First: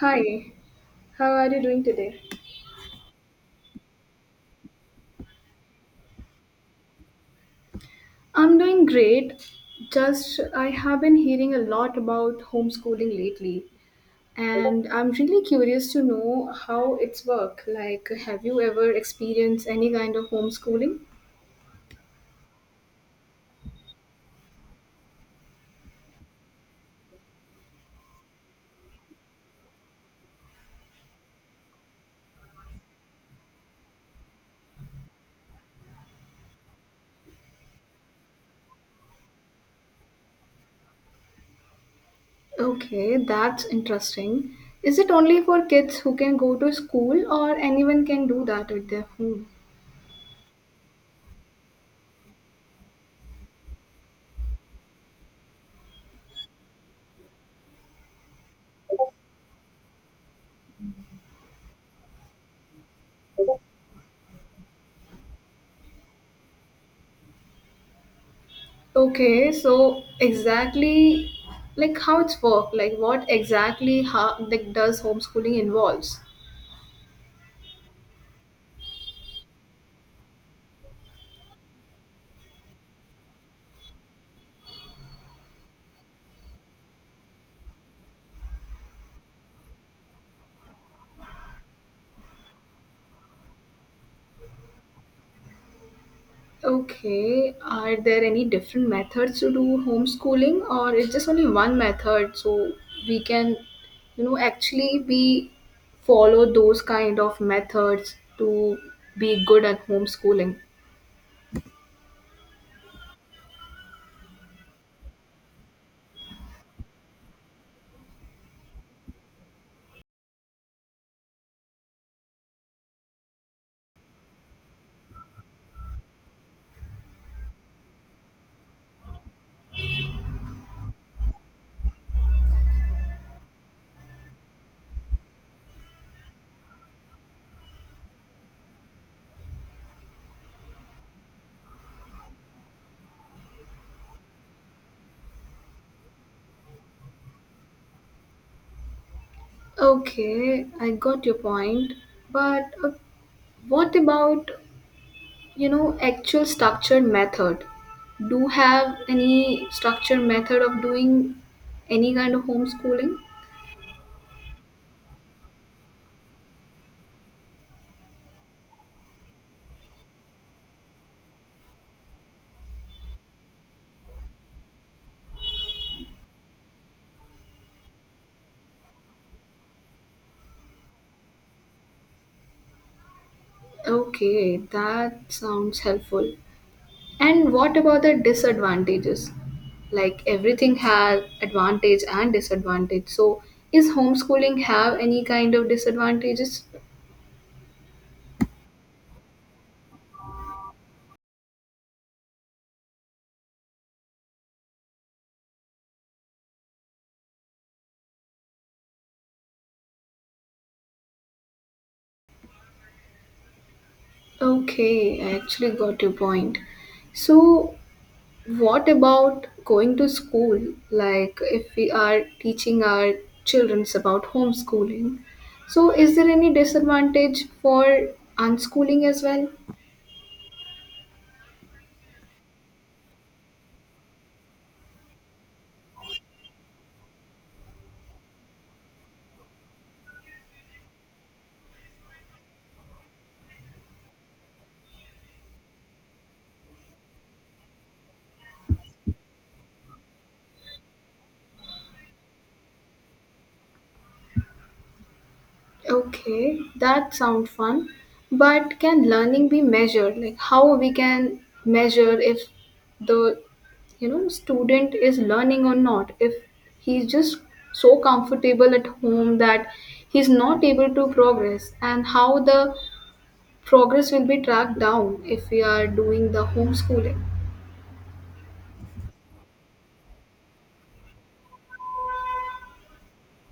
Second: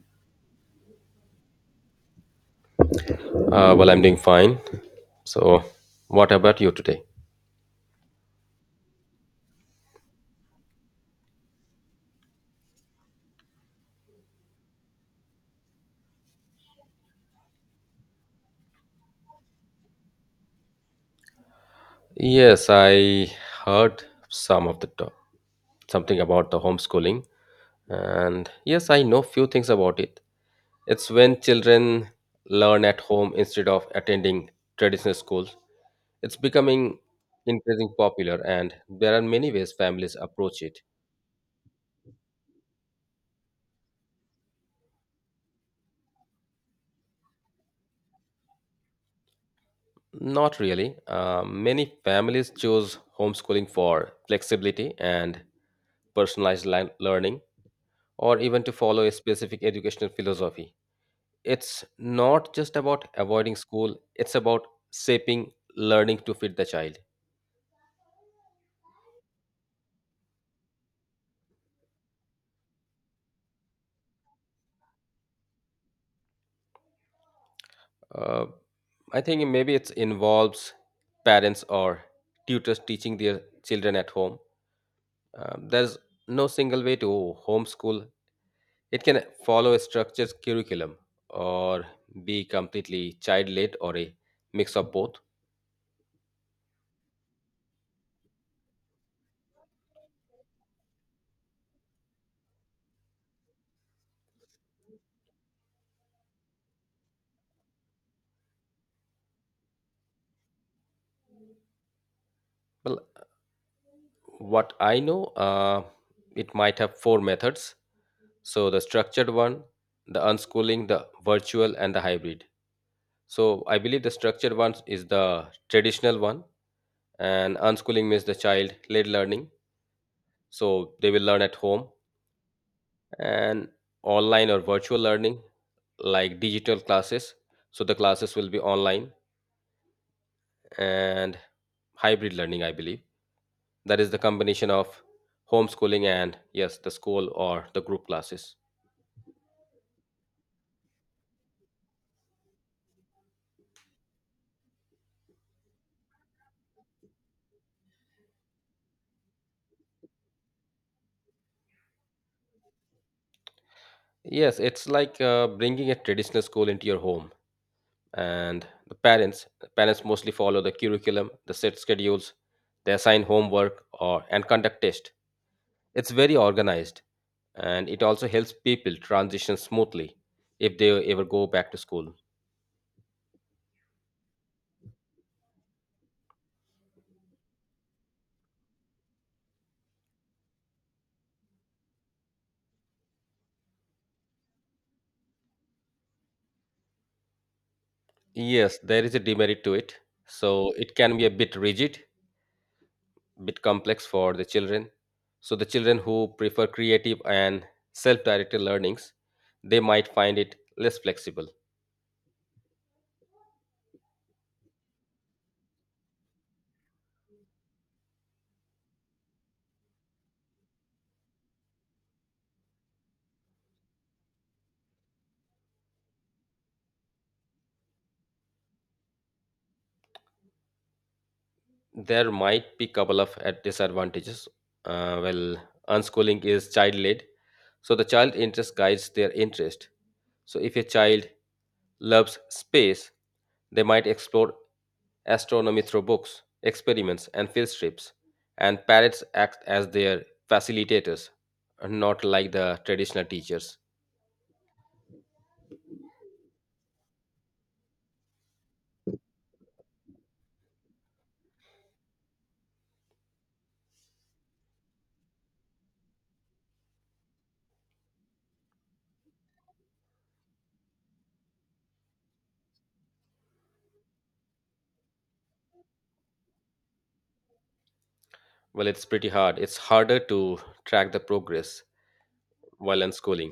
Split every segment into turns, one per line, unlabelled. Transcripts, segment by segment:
Hi, how are you doing today?
I'm doing fine. So, what about you today?
I'm doing great. Just I have been hearing a lot about homeschooling lately, and I'm really curious to know how it's work. Like, have you ever experienced any kind of homeschooling?
Yes, I heard some of the talk, something about the homeschooling, and yes, I know few things about it. It's when children learn at home instead of attending traditional schools. It's becoming increasingly popular, and there are many ways families approach it.
Okay, that's interesting. Is it only for kids who can go to school, or anyone can do that at their home?
Not really. Many families choose homeschooling for flexibility and learning or even to follow a specific educational philosophy. It's not just about avoiding school, it's about shaping learning to fit the child.
Okay, so exactly like how it's work, like what exactly how like does homeschooling involves?
Uh, I think maybe it involves parents or tutors teaching their children at home. There's no single way to homeschool. It can follow a structured curriculum or be completely child led or a mix of both.
Okay, are there any different methods to do homeschooling, or it's just only one method so we can, you know, actually be follow those kind of methods to be good at homeschooling?
Well, what I know, it might have four methods. So the structured one, the unschooling, the virtual, and the hybrid. So I believe the structured one is the traditional one, and unschooling means the child led learning. So they will learn at home and online or virtual learning, like digital classes. So the classes will be online and hybrid learning, I believe. That is the combination of homeschooling and yes, the school or the group classes.
Okay, I got your point, but what about, you know, actual structured method? Do have any structured method of doing any kind of homeschooling?
Yes, it's like bringing a traditional school into your home, and the parents mostly follow the curriculum, the set schedules. They assign homework or and conduct tests. It's very organized, and it also helps people transition smoothly if they ever go back to school.
Okay, that sounds helpful. And what about the disadvantages? Like everything has advantage and disadvantage. So is homeschooling have any kind of disadvantages?
Yes, there is a demerit to it. So it can be a bit rigid, bit complex for the children. So the children who prefer creative and self-directed learnings, they might find it less flexible.
Okay, I actually got your point. So what about going to school? Like if we are teaching our children about homeschooling, so is there any disadvantage for unschooling as well?
There might be couple of disadvantages. Uh, well, Unschooling is child-led, so the child interest guides their interest. So if a child loves space, they might explore astronomy through books, experiments, and field trips. And parents act as their facilitators, not like the traditional teachers.
Okay, that sounds fun. But can learning be measured? Like how we can measure if the you know student is learning or not? If he's just so comfortable at home that he's not able to progress, and how the progress will be tracked down if we are doing the homeschooling?
Well, it's pretty hard. It's harder to track the progress while unschooling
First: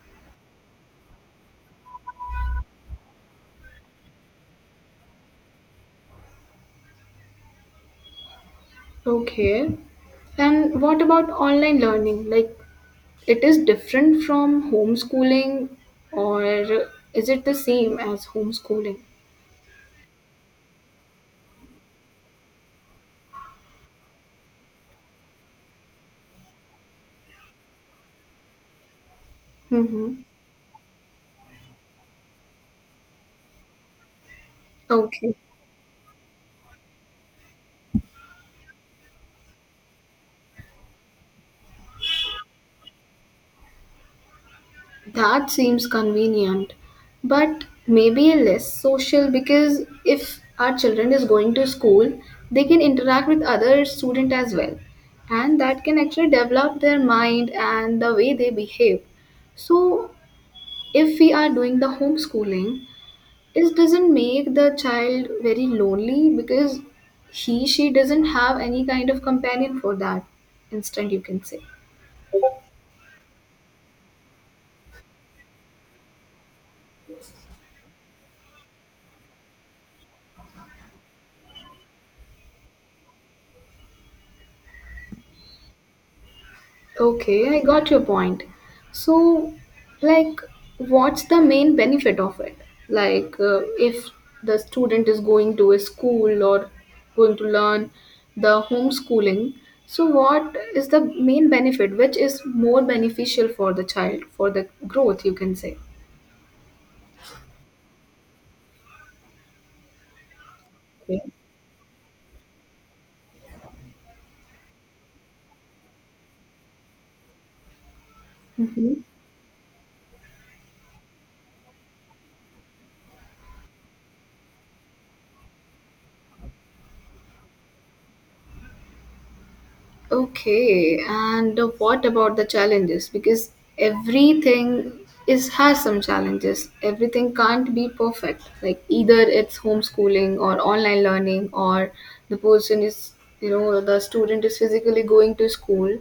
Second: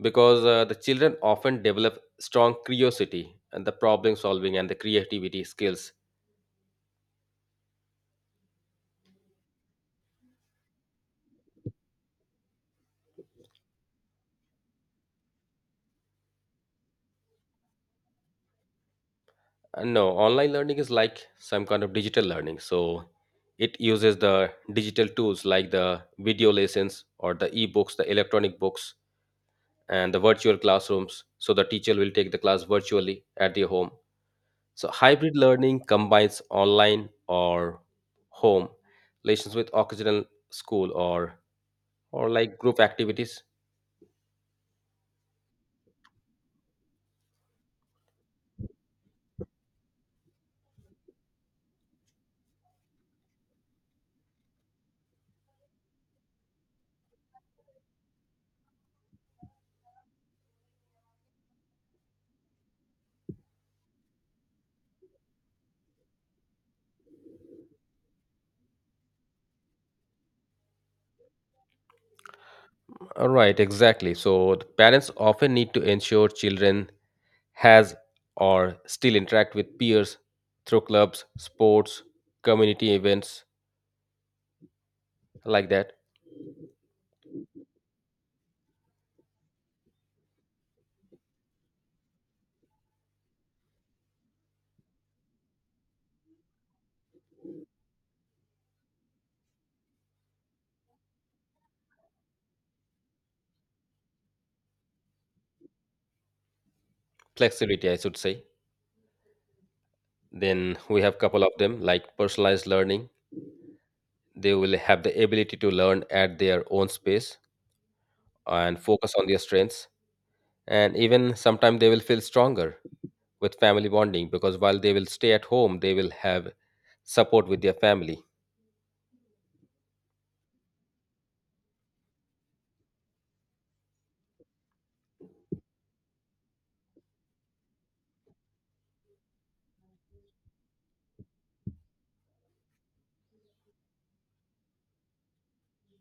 because the children often develop strong curiosity and the problem solving and the creativity skills.
Okay. And what about online learning? Like it is different from homeschooling, or is it the same as homeschooling?
And no, online learning is like some kind of digital learning, so it uses the digital tools like the video lessons or the e-books, the electronic books, and
Mm-hmm.
the virtual classrooms. So the teacher will take the class virtually at their home. So
Okay,
hybrid learning combines online or home lessons with occasional school or like group activities.
that seems convenient, but maybe less social because if our children is going to school, they can interact with other student as well, and that can actually develop their mind and the way they behave. So, if we are doing the homeschooling, it doesn't make the child very lonely because he she doesn't have any kind of companion for that instant you can say.
Right, exactly. So the parents often need to ensure children has or still interact with peers through clubs, sports, community events like that.
Okay, I got your point. So like what's the main benefit of it, like if the student is going to a school or going to learn the homeschooling, so what is the main benefit which is more beneficial for the child for the growth you can say.
Flexibility, I should say. Then we have
Okay.
couple of them like personalized learning. They will have the ability to learn at their own space and
Mm-hmm.
focus on their strengths. And even sometimes they will feel stronger with family bonding because while they will stay at home, they will have support with their family.
Okay, and what about the challenges? Because everything is has some challenges. Everything can't be perfect. Like either it's homeschooling or online learning or the person is, you know, the student is physically going to school.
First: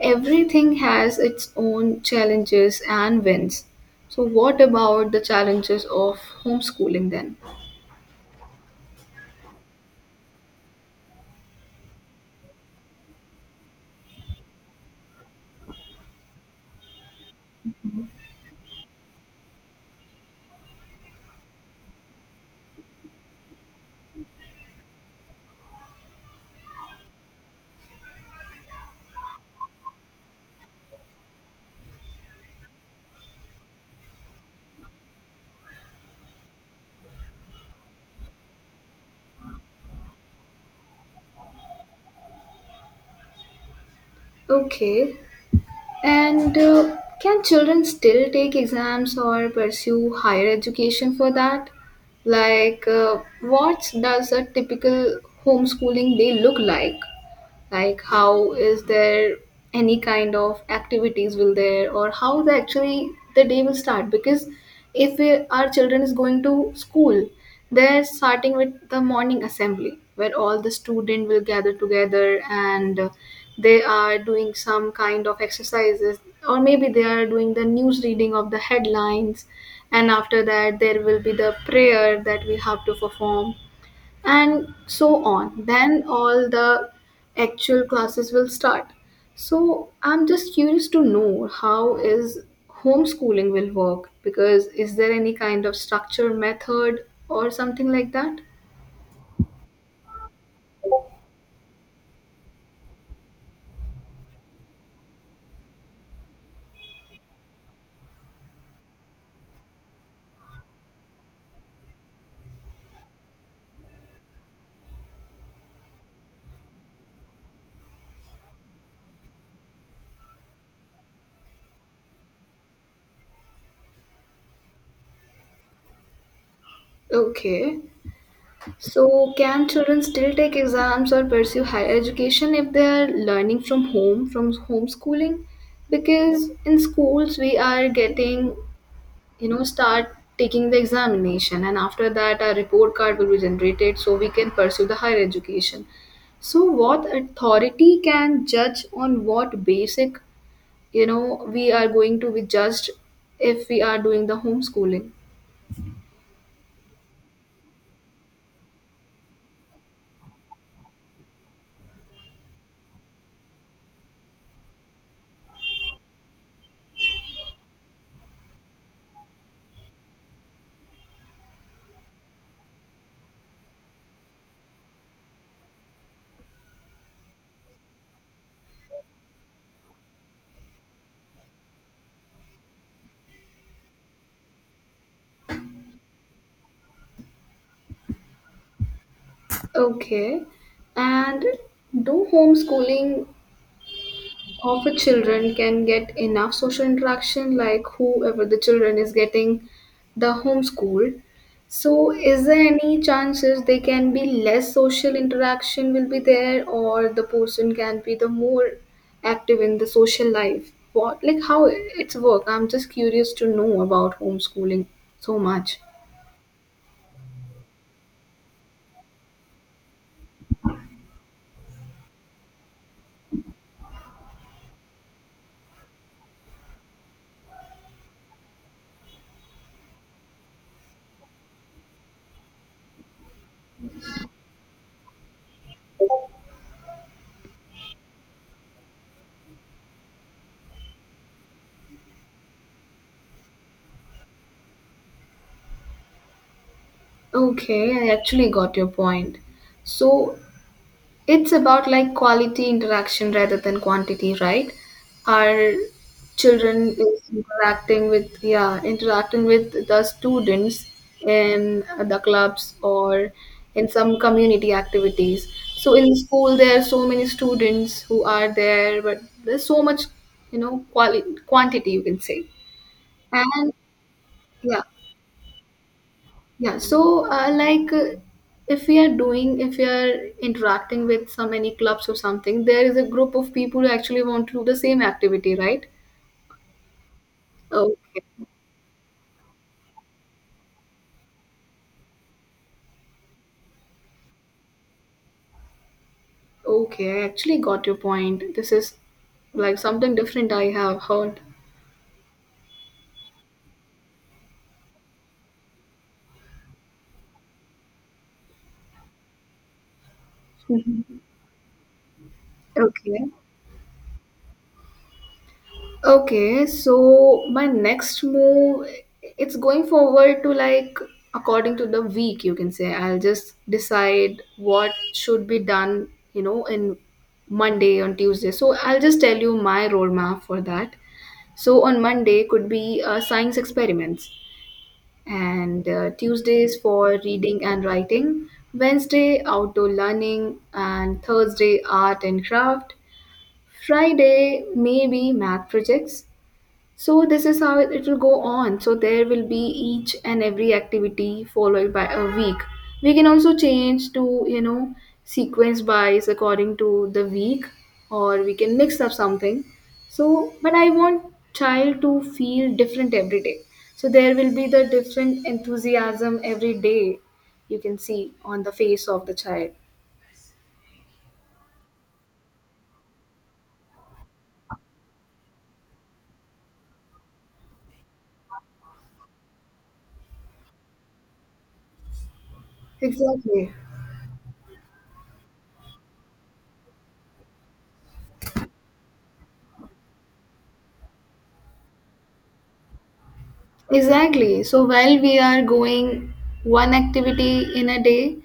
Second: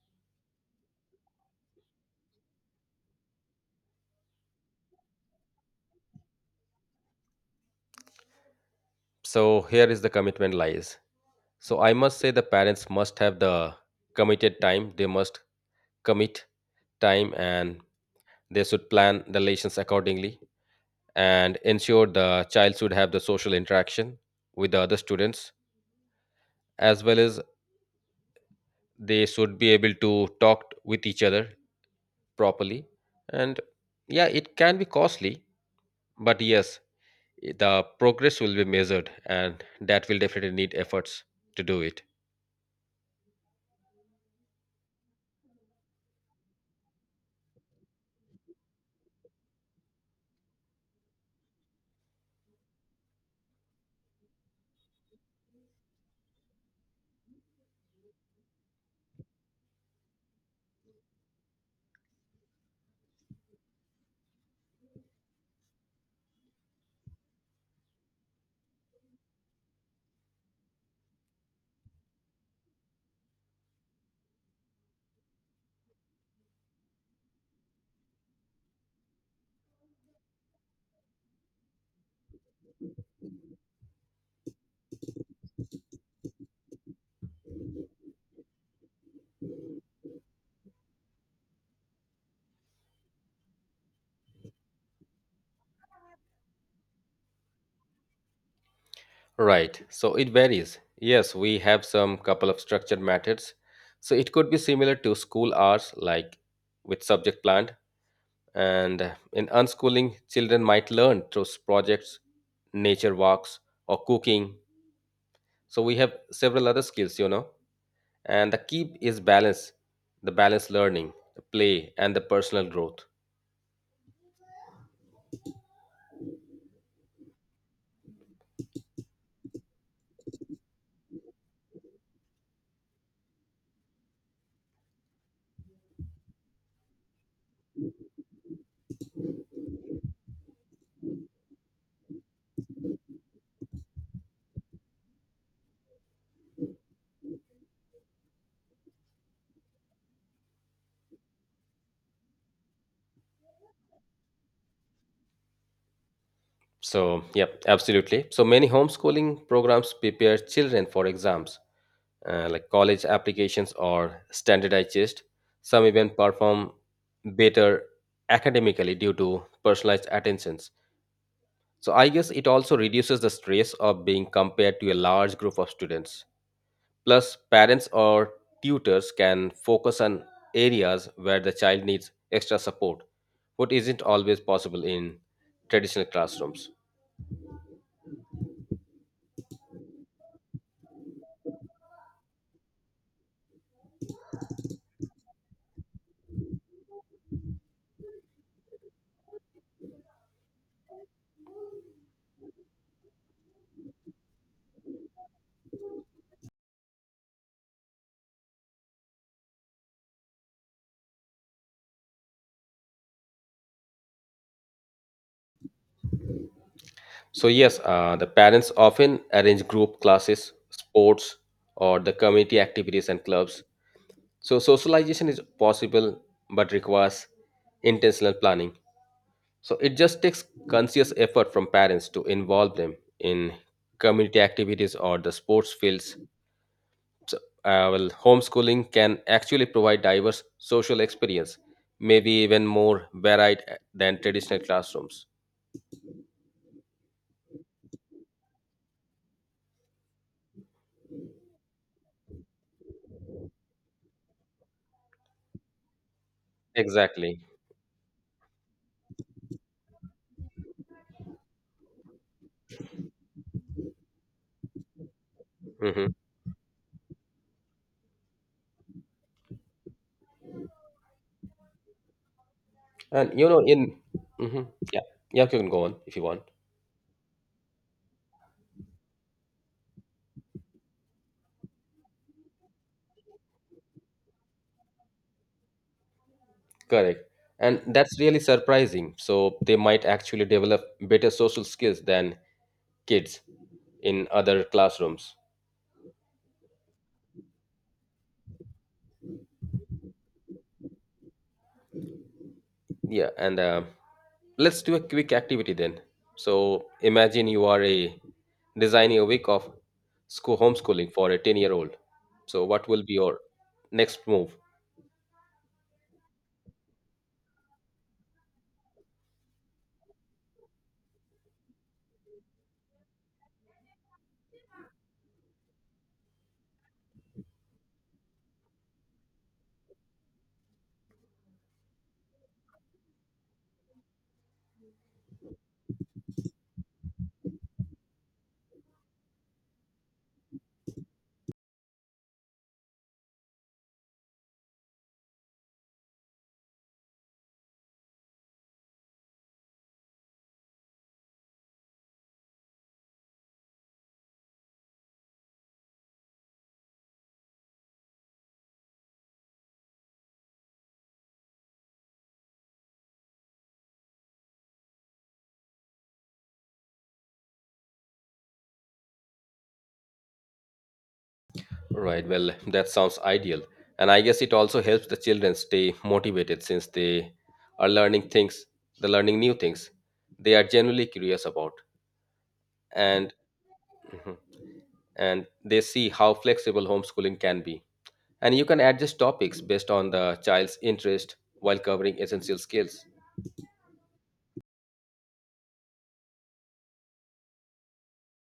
Everything has its own challenges and wins. So what about the challenges of homeschooling then?
So here is the commitment lies. So I must say the parents must have the committed time. They must commit time, and they should plan the lessons accordingly and ensure the child should have the social interaction with the other students as well as they should be able to talk with each other properly. And yeah, it can be costly, but yes, the progress will be measured, and that will definitely need efforts to do it.
Okay, and can children still take exams or pursue higher education for that? Like, what does a typical homeschooling day look like? Like how is there any kind of activities will there or how the actually the day will start, because if we, our children is going to school, they're starting with the morning assembly where all the student will gather together, and they are doing some kind of exercises, or maybe they are doing the news reading of the headlines, and after that there will be the prayer that we have to perform and so on. Then all the actual classes will start. So I'm just curious to know how is homeschooling will work, because is there any kind of structure method or something like that?
Right, so it varies. Yes, we have some couple of structured methods. So it could be similar to school hours, like with subject planned. And in unschooling, children might learn through projects, nature walks, or cooking. So we have several other skills, you know. And the key is balance, the balanced learning, the play, and the personal growth.
Okay. So can children still take exams or pursue higher education if they're learning from home from homeschooling? Because in schools we are getting, you know, start taking the examination, and after that a report card will be generated, so we can pursue the higher education. So what authority can judge on what basic, you know, we are going to be judged if we are doing the homeschooling.
So, yep, absolutely. So many homeschooling programs prepare children for exams, like college applications or standardized tests. Some even perform better academically due to personalized attentions. So I guess it also reduces the stress of being compared to a large group of students. Plus, parents or tutors can focus on areas where the child needs extra support, what isn't always possible in traditional classrooms.
Okay, and do homeschooling often children can get enough social interaction, like whoever the children is getting the homeschool. So, is there any chances they can be less social interaction will be there, or the person can be the more active in the social life? What like how it's work? I'm just curious to know about homeschooling so much.
So, yes, the parents often arrange group classes, sports, or the community activities and clubs. So socialization is possible but requires intentional planning. So it just takes conscious effort from parents to involve them in community activities or the sports fields. So, homeschooling can actually provide diverse social experience, maybe even more varied than traditional classrooms.
Okay, I actually got your point. So, it's about like quality interaction rather than quantity, right? Our children is
Exactly.
interacting with, yeah, interacting with the students in the clubs or in some community activities. So
Hmm.
in school there are so many students who are there, but there's so much, you know, quality quantity you can say.
And you know,
And
in hmm,
yeah,
yeah, yeah, you can go on if you want.
yeah, so if we are doing, if we are interacting with so many clubs or something, there is a group of people who actually want to do the same activity, right?
Correct. And that's really
Okay,
surprising. So they might actually develop better social skills than kids in other classrooms.
okay, I actually got your point. This is like something different I have heard.
Yeah. And let's do a quick activity then. So imagine you are a designing a week of school homeschooling
Mhm.
for a 10-year-old. So what will be
Okay.
your next move?
Okay, so my next move, it's going forward to like according to the week, you can say. I'll just decide what should be done, you know, in Monday on Tuesday. So I'll just tell you my roadmap for that. So on Monday could be science experiments, and Tuesdays for reading and writing, Wednesday outdoor learning, and Thursday art and craft. Friday, maybe math projects. So this is how it will go on. So there will be each and every activity followed by a week. We can also change to, you know, sequence wise according to the week, or we can mix up something. So but I want child to feel different every day. So there will be the different enthusiasm every day you can see on the face of the child.
Right. Well, that sounds ideal. And I guess it also helps the children stay motivated since they are learning things, the learning new things they are generally curious about. And
Exactly.
mhm, and they see how flexible homeschooling can be. And you can adjust topics based on the child's interest while covering essential skills.
Exactly. So while we are going one activity in a day,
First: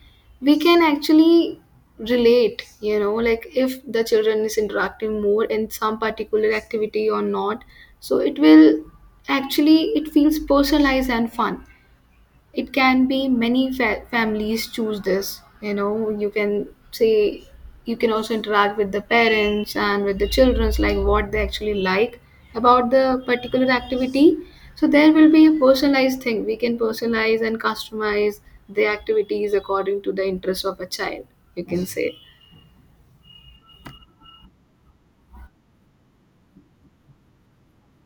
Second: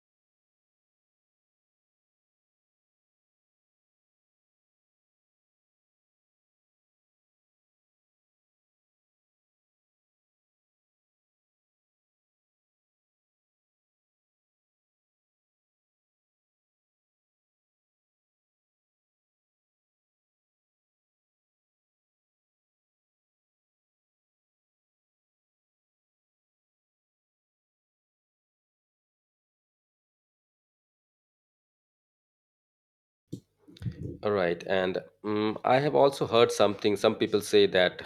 we can actually relate, you know, like if the children is interacting more in some particular activity or not. So it will actually it feels personalized and fun. It can be many families choose this, you know, you can say. You can also interact with the parents and with the children's like what they actually like about the particular activity. So there will be a personalized thing. We can personalize and customize the activities according to the interests of a child, you can say.
All right. And mm, I have also heard something, some people say that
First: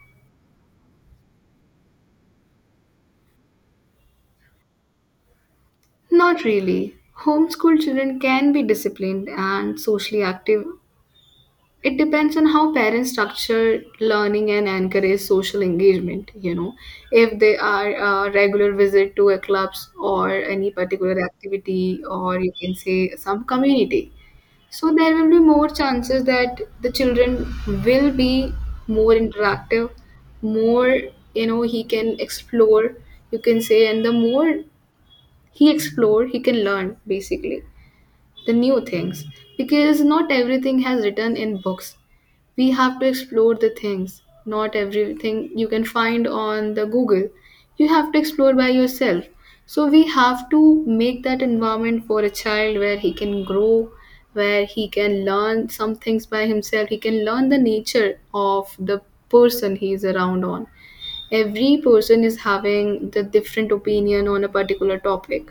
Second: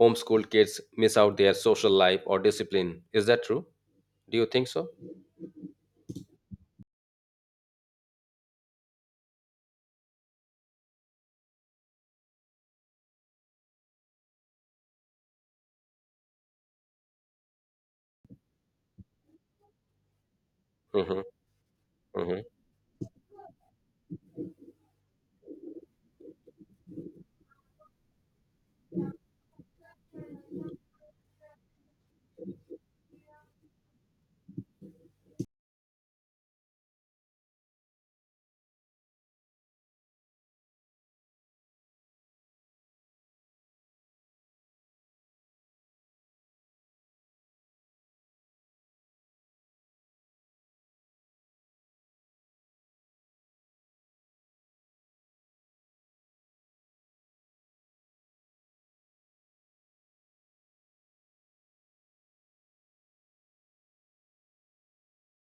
homeschooled kids miss out their social life or discipline. Is that true? Do you think so?
Not really. Homeschool children can be disciplined and socially active. It depends on how parents structure learning and encourage social engagement, you know, if they are a regular visit to a clubs or any particular
Hmm.
activity, or you can say some community. So there will be more chances that the children will be more interactive, more, you know, he can explore, you can say. And the more he explore, he can learn basically the new things, because not everything has written in books. We have to explore the things. Not everything you can find on the google. You have to explore by yourself. So we have to make that environment for a child where he can grow, where he can learn some things by himself. He can learn the nature of the person he is around on. Every person is having the different opinion on a particular topic.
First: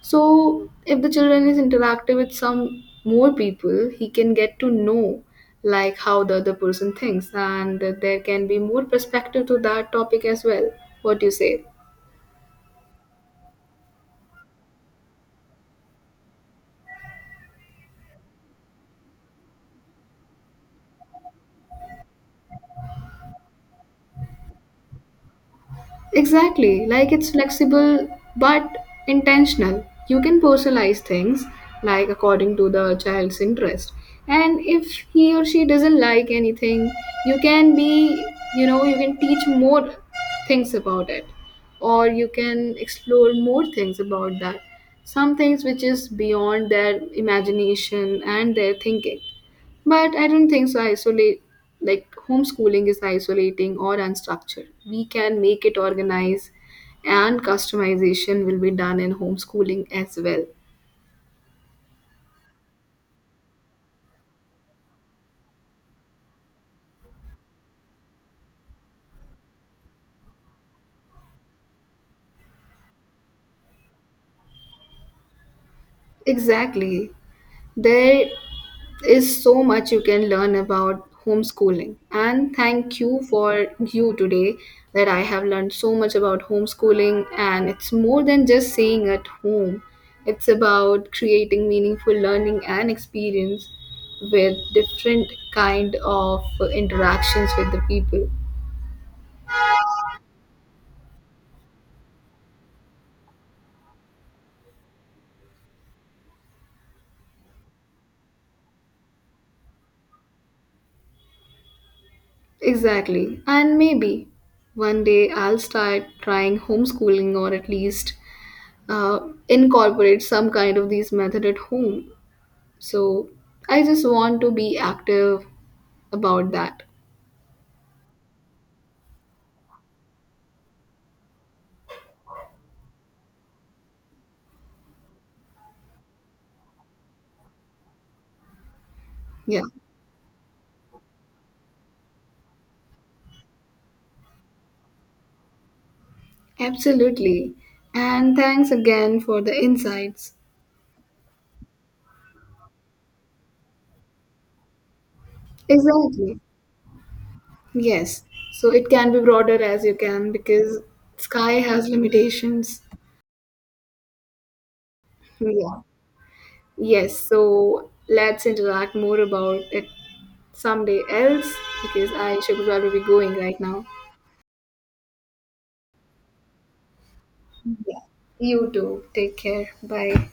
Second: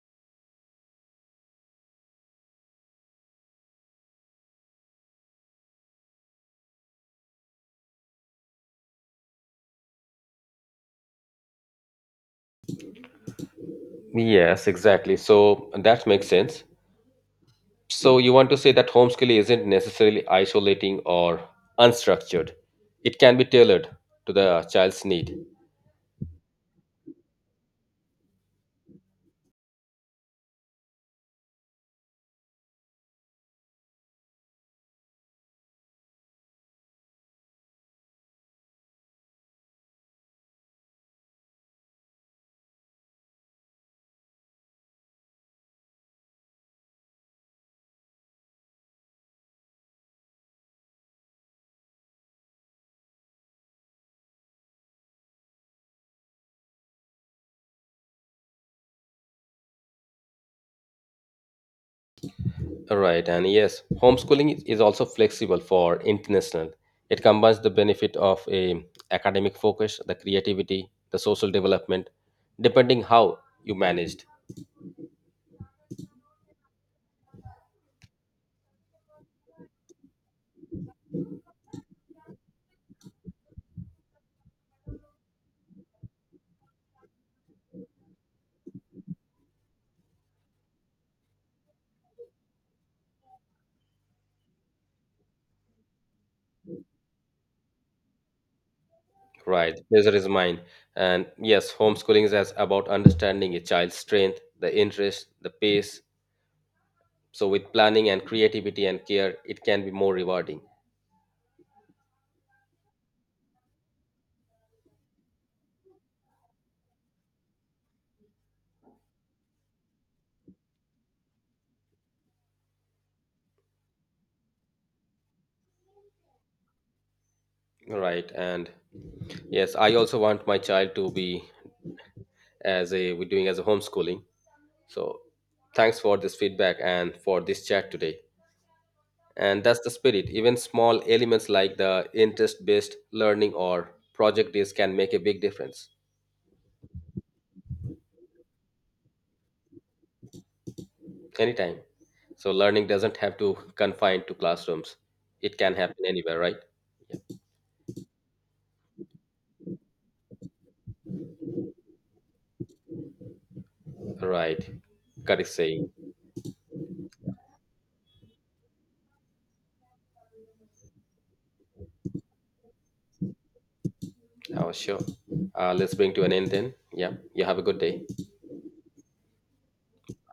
So, if the children is interactive with some more people, he can get to know like how the other person thinks, and there can be more perspective to that topic as well. What do you say?
Yes, exactly. So that makes sense. So you want to say that homeschooling isn't necessarily isolating or unstructured. It can be tailored to the child's need.
Exactly, like it's flexible but intentional. You can personalize things like according to the child's interest. And if he or she doesn't like anything, you can be, you know, you can teach more things about it, or you can explore more things about that. Some things which is beyond their imagination and their thinking. But I don't think so. Isolate like homeschooling is isolating or unstructured. We can make it organized, and customization will be done in homeschooling as well.
Right, and yes, homeschooling is also flexible for international. It combines the benefit of a academic focus, the creativity, the social development, depending how you managed.
Exactly. There is so much you can learn about homeschooling, and thank you for you today that I have learned so much about homeschooling, and it's more than just staying at home. It's about creating meaningful learning and experience with different kind of interactions with the people.
Right, pleasure is mine. And yes, homeschooling is as about understanding a child's strength, the interest, the pace. So with planning and creativity and care, it can be more rewarding,
Exactly, and maybe one day I'll start trying homeschooling, or at least uh, incorporate some kind of these method at home. So I just want to be active about that.
right? And yes, I also want my child to be as a we're doing as a homeschooling. So thanks for this feedback and for this chat today. And
Yeah,
that's the spirit. Even small elements like the interest-based learning or project days can make a big difference
absolutely. And thanks again for the insights.
anytime. So learning doesn't have to confine to classrooms. It can happen anywhere,
Exactly.
right? Yeah.
Yes. So it can be broader as you can because sky has limitations.
Right. Correct
Yeah.
saying.
Yes. So let's interact more about it someday else because I should probably be going right now.
Oh, sure. Let's bring to an end then. Yeah. You have a good
Yeah.
day.
You too. Take care. Bye.